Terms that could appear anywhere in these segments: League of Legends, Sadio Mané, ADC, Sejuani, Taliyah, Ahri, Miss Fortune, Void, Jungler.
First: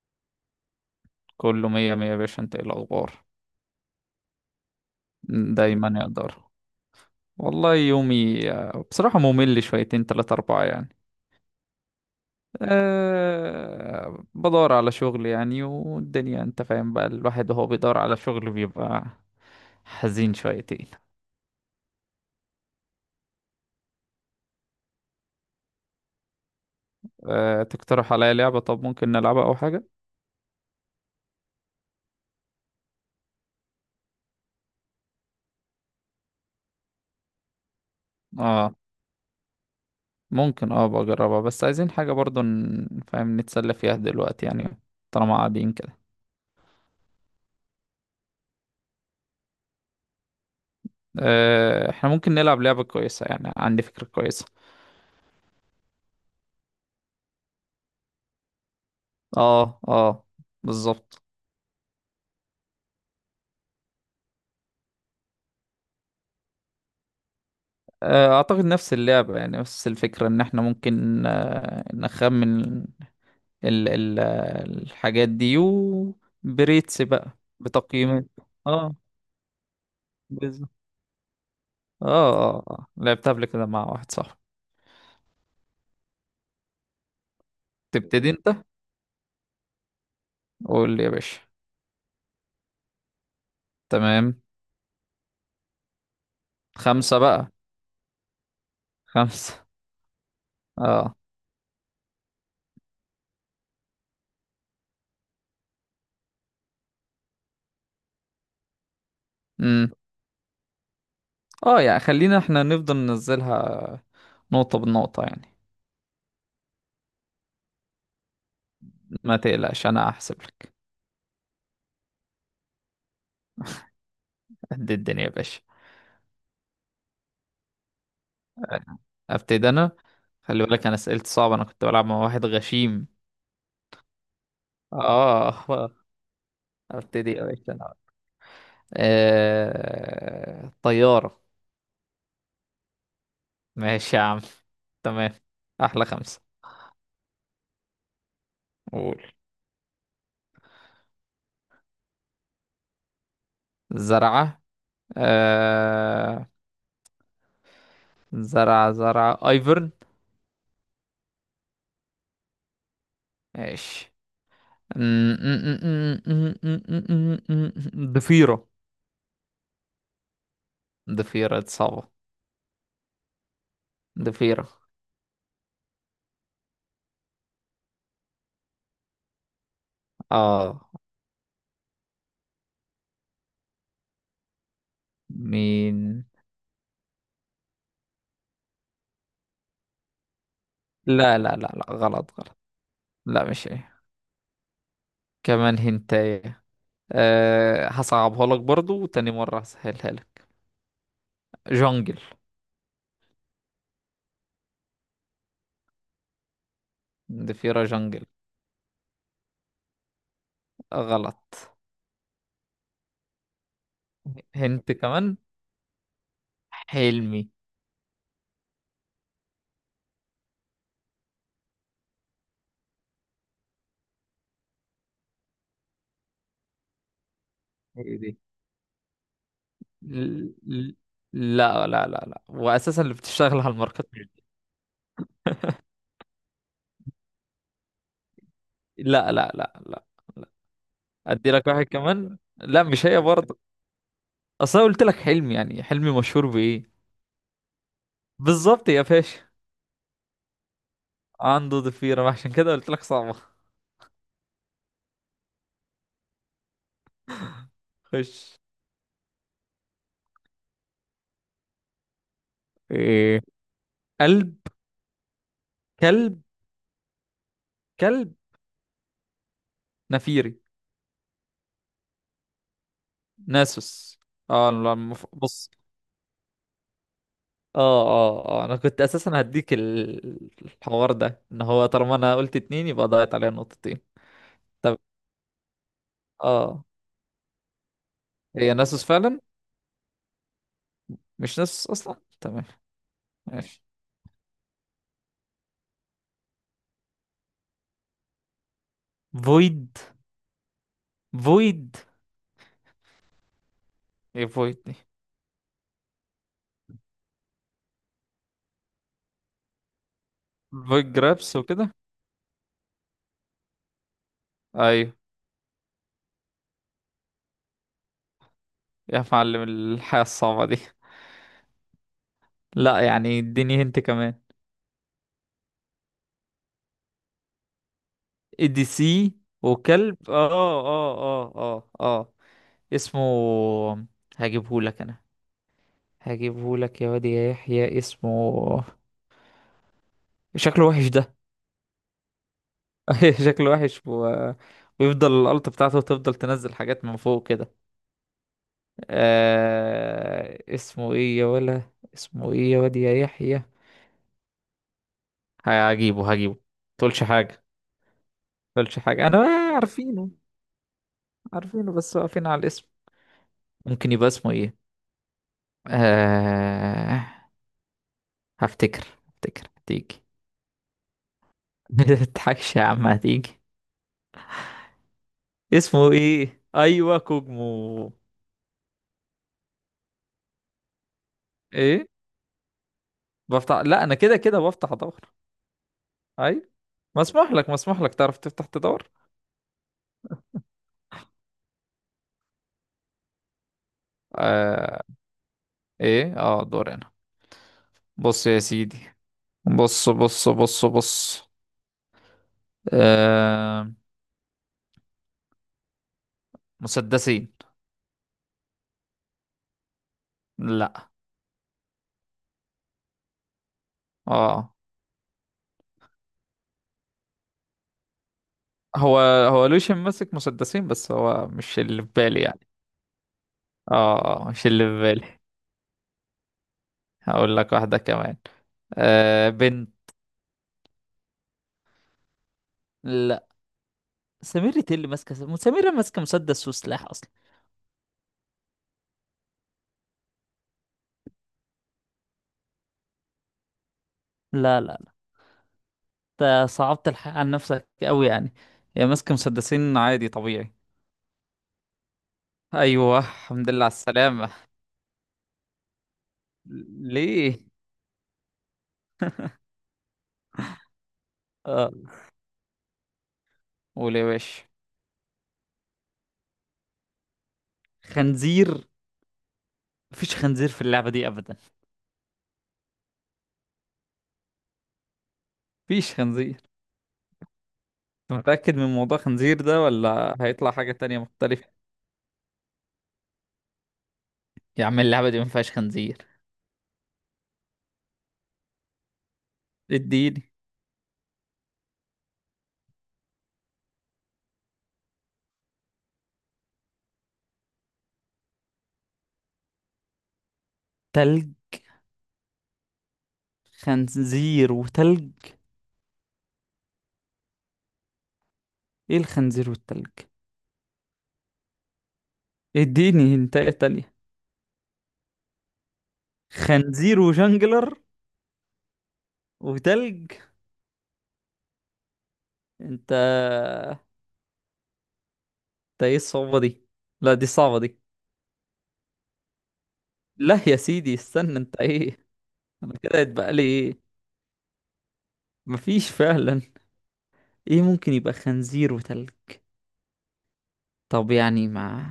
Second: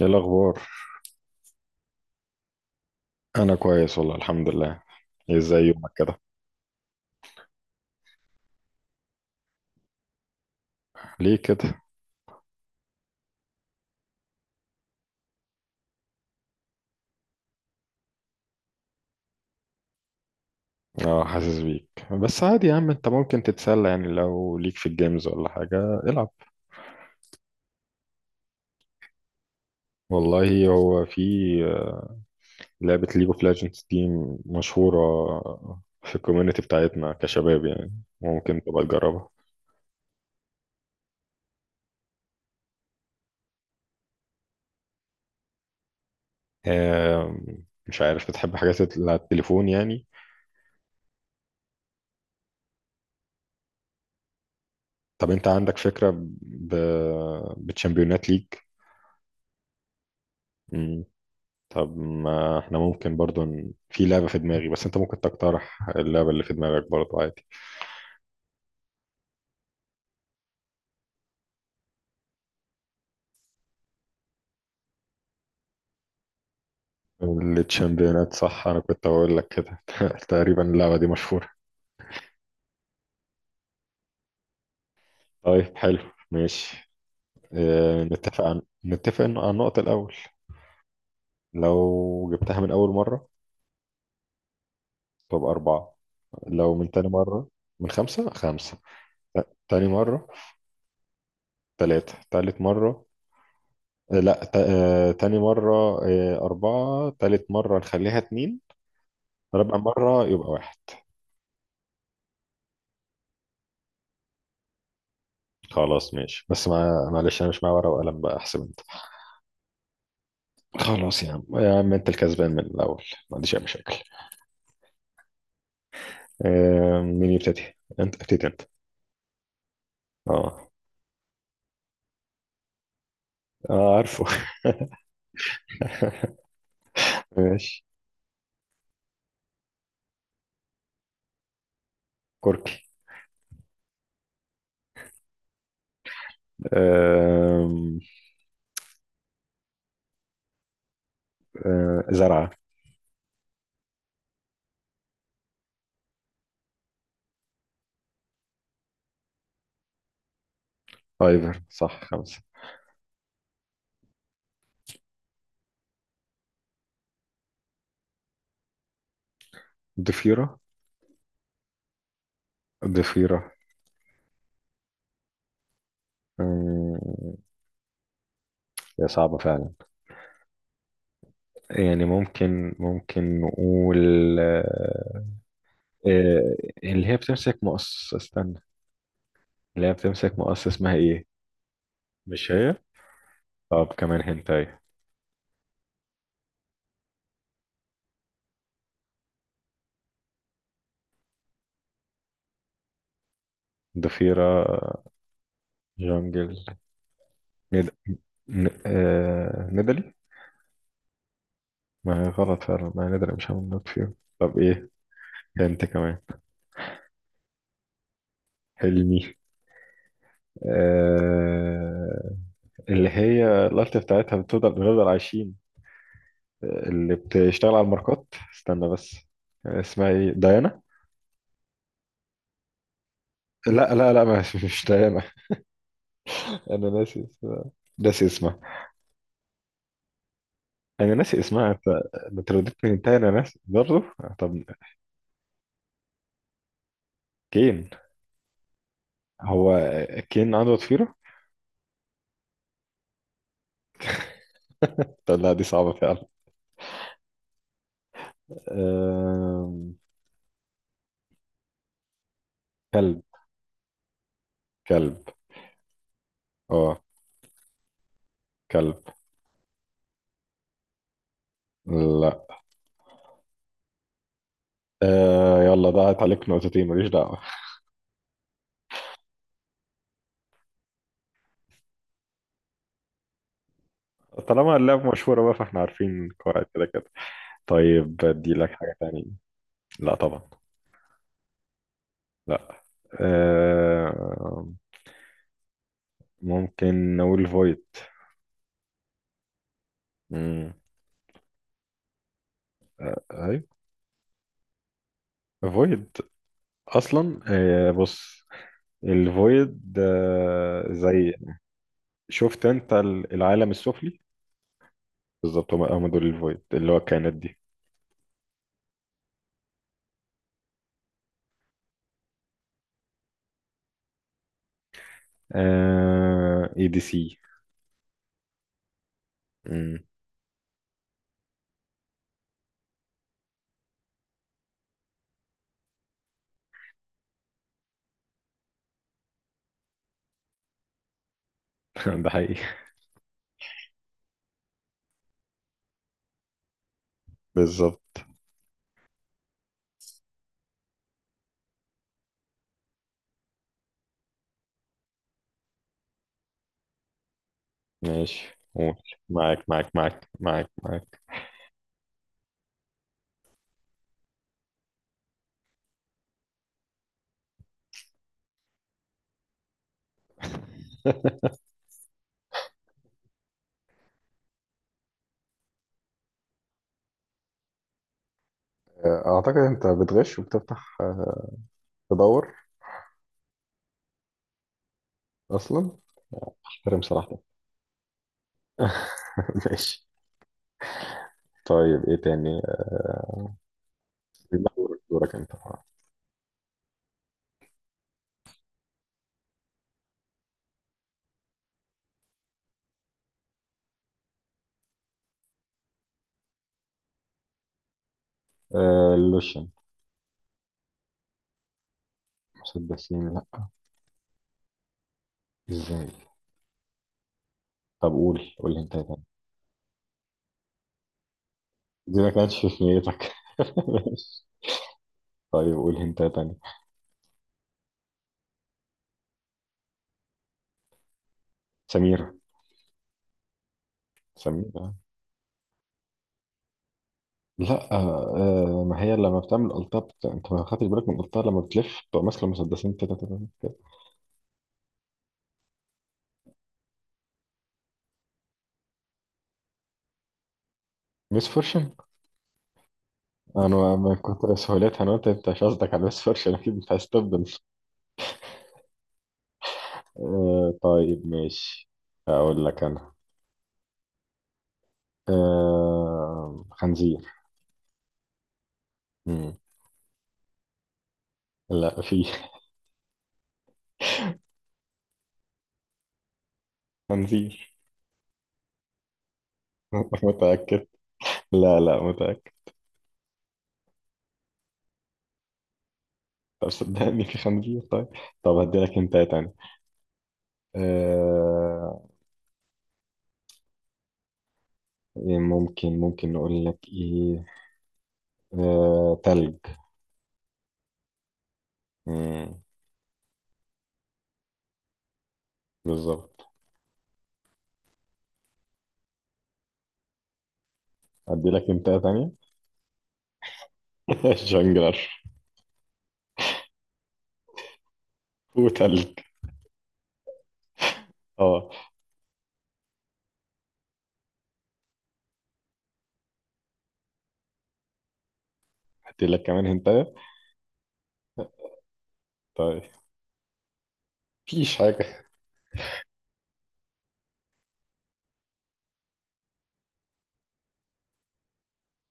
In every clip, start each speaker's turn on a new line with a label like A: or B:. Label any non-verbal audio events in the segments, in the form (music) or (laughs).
A: ايه الاخبار؟
B: كله مية مية يا باشا، انت ايه الاخبار؟
A: انا كويس والله الحمد لله. إيه، ازاي يومك
B: دايما
A: كده؟
B: يقدر. والله يومي بصراحة ممل شويتين تلاتة أربعة يعني.
A: ليه كده؟
B: بدور على شغل يعني، والدنيا انت فاهم بقى، الواحد وهو بيدور على شغل بيبقى حزين شويتين.
A: اه، حاسس بيك، بس عادي يا عم، انت ممكن تتسلى يعني لو ليك في الجيمز ولا حاجه. العب.
B: تقترح عليا لعبة؟ طب ممكن نلعبها أو حاجة.
A: والله هو في لعبه ليج اوف ليجندز دي مشهوره في الكوميونتي بتاعتنا كشباب يعني، ممكن
B: اه
A: تبقى تجربها.
B: ممكن، بجربها، بس عايزين حاجة برضو فاهم، نتسلى فيها دلوقتي يعني، طالما قاعدين كده.
A: مش عارف، بتحب حاجات اللي على التليفون يعني؟
B: احنا ممكن نلعب لعبة كويسة، يعني عندي فكرة كويسة.
A: طب انت عندك فكره؟ ب... بتشامبيونات ليج.
B: اه اه، بالظبط.
A: طب ما احنا ممكن برضو في لعبة في دماغي، بس انت ممكن تقترح اللعبة اللي في دماغك برضو عادي.
B: اعتقد نفس اللعبة، يعني نفس الفكرة ان احنا ممكن نخمن ال ال الحاجات دي، وبريتس بقى بتقييمات.
A: التشامبيونات صح، انا
B: اه،
A: كنت بقول لك كده (laughs) تقريبا
B: بالظبط.
A: اللعبة دي مشهورة.
B: اه اه لعبتها قبل كده مع واحد صاحبي.
A: طيب حلو. ماشي. اه،
B: تبتدي انت،
A: نتفق عن النقطة الأول.
B: قول لي يا باشا.
A: لو جبتها من أول مرة
B: تمام.
A: تبقى أربعة. لو من تاني
B: خمسة
A: مرة،
B: بقى.
A: من خمسة خمسة.
B: خمسة.
A: تاني مرة.
B: اه.
A: تلاتة تالت مرة. لا، ت... آه، تاني مرة. أربعة تالت مرة نخليها اتنين. رابع
B: امم.
A: مرة يبقى واحد.
B: اه يعني خلينا احنا نفضل ننزلها نقطة بنقطة يعني.
A: خلاص ماشي، بس ما معلش انا مش معايا ورقه وقلم بقى، احسب انت.
B: ما تقلقش انا هحسب لك.
A: خلاص يا عم يا عم، انت الكسبان من الاول، ما عنديش اي مشاكل.
B: قد الدنيا يا باشا.
A: مين يبتدي؟ انت ابتدي انت.
B: ابتدي انا. خلي
A: اه.
B: بالك انا اسئلتي صعبه، انا كنت بلعب مع واحد غشيم.
A: آه، عارفه.
B: اه (laughs) ابتدي
A: (laughs)
B: يا باشا
A: ماشي.
B: أنا. طياره.
A: كركي.
B: ماشي يا عم. تمام. احلى خمسه.
A: آه.
B: قول.
A: زرعه.
B: زرعه. آه... زرعه ايفرن.
A: ايفر صح، خمسه.
B: ماشي (laughs) ضفيره.
A: ضفيره.
B: ضفيره دي صعبه.
A: ضفيره.
B: ضفيره.
A: آه. هي صعبه فعلا.
B: اه
A: يعني ممكن نقول. آه.
B: مين.
A: آه. اللي هي بتمسك مقص، استنى، اللي هي بتمسك مقص، اسمها ايه؟
B: لا لا لا لا، غلط
A: مش
B: غلط.
A: هي.
B: لا مش هي.
A: طب كمان هنتاي.
B: كمان هنتايه. هصعبها لك برضو، وتاني مرة هسهلها لك. جونجل.
A: ضفيرة جونجل.
B: ضفيرة
A: ند...
B: جونجل.
A: ندلي.
B: غلط.
A: ما هي غلط فعلا، ما هي ندلي، مش هعمل نوت فيهم. طب ايه؟
B: هنت كمان.
A: هنت كمان.
B: حلمي.
A: حلمي. آه... اللي هي الألت بتاعتها بنفضل عايشين، اللي بتشتغل على
B: هي
A: الماركات.
B: دي.
A: استنى بس، اسمها ايه؟
B: ل-
A: ديانا.
B: ل- لا لا لا لا، وأساسا اللي بتشتغل على
A: لا
B: الماركات
A: لا
B: مش
A: لا،
B: دي.
A: ما مش ديانا. (laughs) انا ناسي اسمها، ناسي اسمها.
B: لا لا لا لا لا.
A: انا ناسي
B: أدي لك
A: اسمها انت.
B: واحد
A: بترددني
B: كمان،
A: انت، لو
B: لا
A: اديتني
B: مش
A: انتهى
B: هي
A: انا
B: برضه.
A: ناسي برضه. طب
B: أصل أنا قلت لك حلمي، يعني حلمي مشهور بإيه؟
A: كين.
B: بالظبط يا باشا.
A: هو كين عنده ضفيرة؟
B: عنده ضفيرة، ما عشان كده قلت لك صعبة.
A: طب لا، دي صعبة فعلا.
B: خش.
A: أم... كلب.
B: إيه. قلب.
A: كلب.
B: كلب.
A: اه.
B: كلب.
A: كلب.
B: نفيري.
A: لا.
B: ناسوس. اه لا،
A: أه،
B: بص.
A: يلا ضاعت عليك نقطتين، ماليش دعوة.
B: اه اه اه، انا كنت اساسا هديك الحوار ده، ان هو طالما انا قلت اتنين يبقى ضاعت عليا نقطتين.
A: طالما
B: طب
A: اللعبة مشهورة بقى فاحنا عارفين قواعد
B: اه.
A: كده كده. طيب، ادي لك
B: هي
A: حاجة
B: ناسوس
A: تانية.
B: فعلا؟
A: لا طبعا.
B: مش ناسوس اصلا، تمام.
A: لا.
B: ماشي.
A: أه... ممكن نقول فويد.
B: فويد.
A: مم.
B: فويد.
A: ايوه،
B: ايه فويد دي؟
A: فويد. اصلا بص، الفويد
B: فويد
A: زي،
B: جرابس وكده.
A: شفت انت، العالم السفلي.
B: ايوه.
A: بالظبط، هم دول الفويد، اللي هو الكائنات دي.
B: يا معلم الحياة الصعبة دي. لا يعني اديني هنت كمان.
A: اي دي سي.
B: اي دي سي.
A: مم.
B: وكلب اسمه، هجيبهولك انا، هجيبهولك يا واد يا يحيى اسمه. شكله وحش ده.
A: (laughs) ده حقيقي.
B: (laughs) شكله وحش و... ويفضل الألت بتاعته تفضل تنزل حاجات من فوق كده.
A: بالظبط.
B: اسمه ايه يا ولا؟ اسمه ايه يا واد يا يحيى؟ هجيبه. تقولش حاجة.
A: ماشي قول.
B: تقولش حاجة انا.
A: معاك معاك معاك
B: عارفينه.
A: معاك معاك.
B: عارفينه بس واقفين على الاسم. ممكن يبقى اسمه ايه؟ آه... هفتكر هتيجي.
A: (laughs)
B: (laughs) متضحكش يا عم، هتيجي. اسمه ايه؟ ايوه، كوجمو.
A: اعتقد انت بتغش وبتفتح،
B: ايه؟
A: تدور
B: بفتح؟ لا انا كده كده بفتح ادور.
A: اصلا.
B: اي.
A: احترم صراحتك.
B: مسموح لك مسموح لك، تعرف تفتح تدور.
A: (laughs) ماشي. طيب ايه تاني؟ لا،
B: آه...
A: دورك انت.
B: ايه، دور هنا. بص يا سيدي. بص بص بص بص. آه... مسدسين.
A: اللوشن.
B: لا.
A: مسدسين؟ لا.
B: اه
A: ازاي؟ طب قول انت
B: هو
A: تاني.
B: هو لوشن ماسك مسدسين، بس هو مش اللي في
A: دي ما
B: بالي
A: كانتش
B: يعني.
A: في نيتك (laughs)
B: اه،
A: ماشي.
B: مش اللي في بالي.
A: طيب قول انت تاني.
B: هقول لك واحدة كمان. بنت.
A: سميرة.
B: لا. سميرة
A: سميرة.
B: إيه اللي ماسكة؟ سميرة ماسكة مسدس وسلاح اصلا.
A: لا، ما هي لما بتعمل قلطة، انت ما خدتش بالك من القلطة، لما بتلف بتبقى ماسكة المسدسين كده كده كده.
B: لا لا. انت صعبت الحق عن نفسك قوي يعني. يا ماسك مسدسين عادي طبيعي.
A: ميس فورشن.
B: ايوه، الحمد لله على
A: انا من
B: السلامة.
A: كتر سهولتها انا قلت انت مش قصدك على ميس فورشن اكيد، انت عايز تبدل.
B: ليه؟
A: آه طيب ماشي.
B: اه
A: اقول لك انا.
B: قول يا باشا.
A: خنزير.
B: خنزير.
A: مم.
B: مفيش خنزير في اللعبة دي ابدا.
A: لا، في.
B: مفيش خنزير.
A: (laughs) خنزير.
B: انت متأكد من موضوع خنزير ده؟
A: (laughs)
B: ولا هيطلع
A: متأكد.
B: حاجة تانية
A: لا
B: مختلفة؟
A: لا متأكد.
B: يا عم اللعبة دي مفيهاش خنزير.
A: طب صدقني، في خنزير، طيب. طب هديلك انت تاني.
B: اديني.
A: آه. إيه، ممكن نقول لك ايه؟ تلج.
B: تلج.
A: مم.
B: خنزير وتلج.
A: بالظبط.
B: ايه الخنزير والتلج؟
A: ادي لك هنتايه تانية.
B: اديني انت تانية.
A: (laughs) جونجلر.
B: خنزير وجنجلر.
A: وتلج.
B: وتلج.
A: اه.
B: انت. ده ايه الصعوبة دي؟ لا دي صعبة دي.
A: ادي لك كمان هنتايه.
B: لا يا سيدي، استنى. انت ايه؟
A: طيب.
B: انا كده يتبقى لي ايه؟
A: مفيش حاجة.
B: مفيش فعلا. ايه؟ ممكن يبقى خنزير وتلج. طب يعني ما.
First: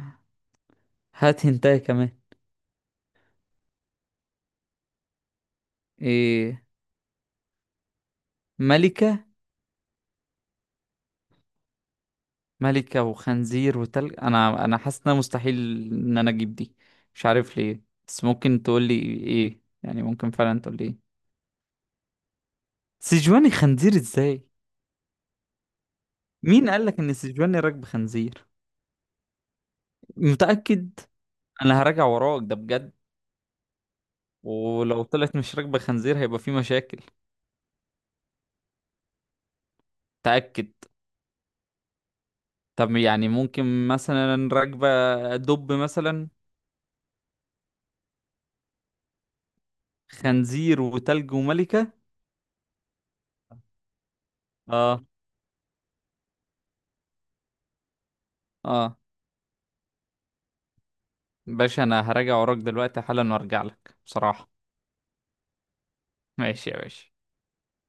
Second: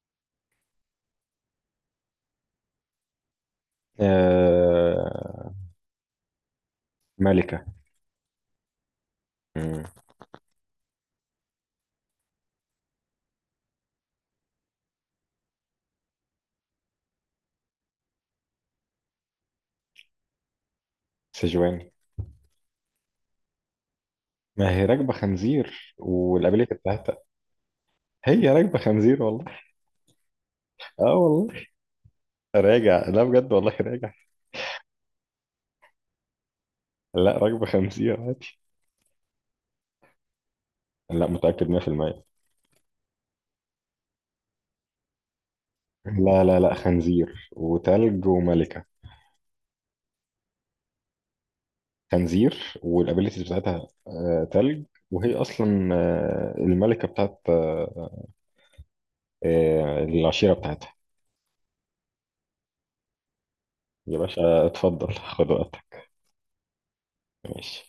B: هات هنتايه كمان.
A: آه...
B: ايه؟
A: ملكة.
B: ملكة.
A: مم.
B: ملكة وخنزير وتلج. انا حاسس انها مستحيل ان انا اجيب دي. مش عارف ليه. بس ممكن تقول لي ايه؟ يعني ممكن فعلا تقول لي ايه؟
A: سجوان.
B: سيجواني خنزير ازاي؟
A: ما هي راكبة خنزير،
B: مين
A: والابيليتي
B: قالك ان
A: بتاعتها.
B: سيجواني راكب خنزير؟
A: هي راكبة خنزير والله.
B: متأكد.
A: اه والله.
B: انا هراجع وراك ده بجد.
A: راجع، لا بجد والله راجع.
B: ولو طلعت مش راكبة خنزير، هيبقى في مشاكل.
A: لا، راكبة خنزير عادي.
B: تأكد.
A: لا، متأكد 100%.
B: طب يعني ممكن مثلا راكبة دب مثلا.
A: لا لا لا، خنزير وتلج وملكة.
B: خنزير وتلج وملكة.
A: خنزير، والابيلتيز بتاعتها تلج.
B: اه
A: وهي اصلا الملكه بتاعت
B: اه.
A: العشيره بتاعتها.
B: باشا انا هراجع وراك دلوقتي حالا، وارجع لك
A: يا
B: بصراحة.
A: باشا اتفضل، خد وقتك.
B: ماشي يا باشا.
A: ماشي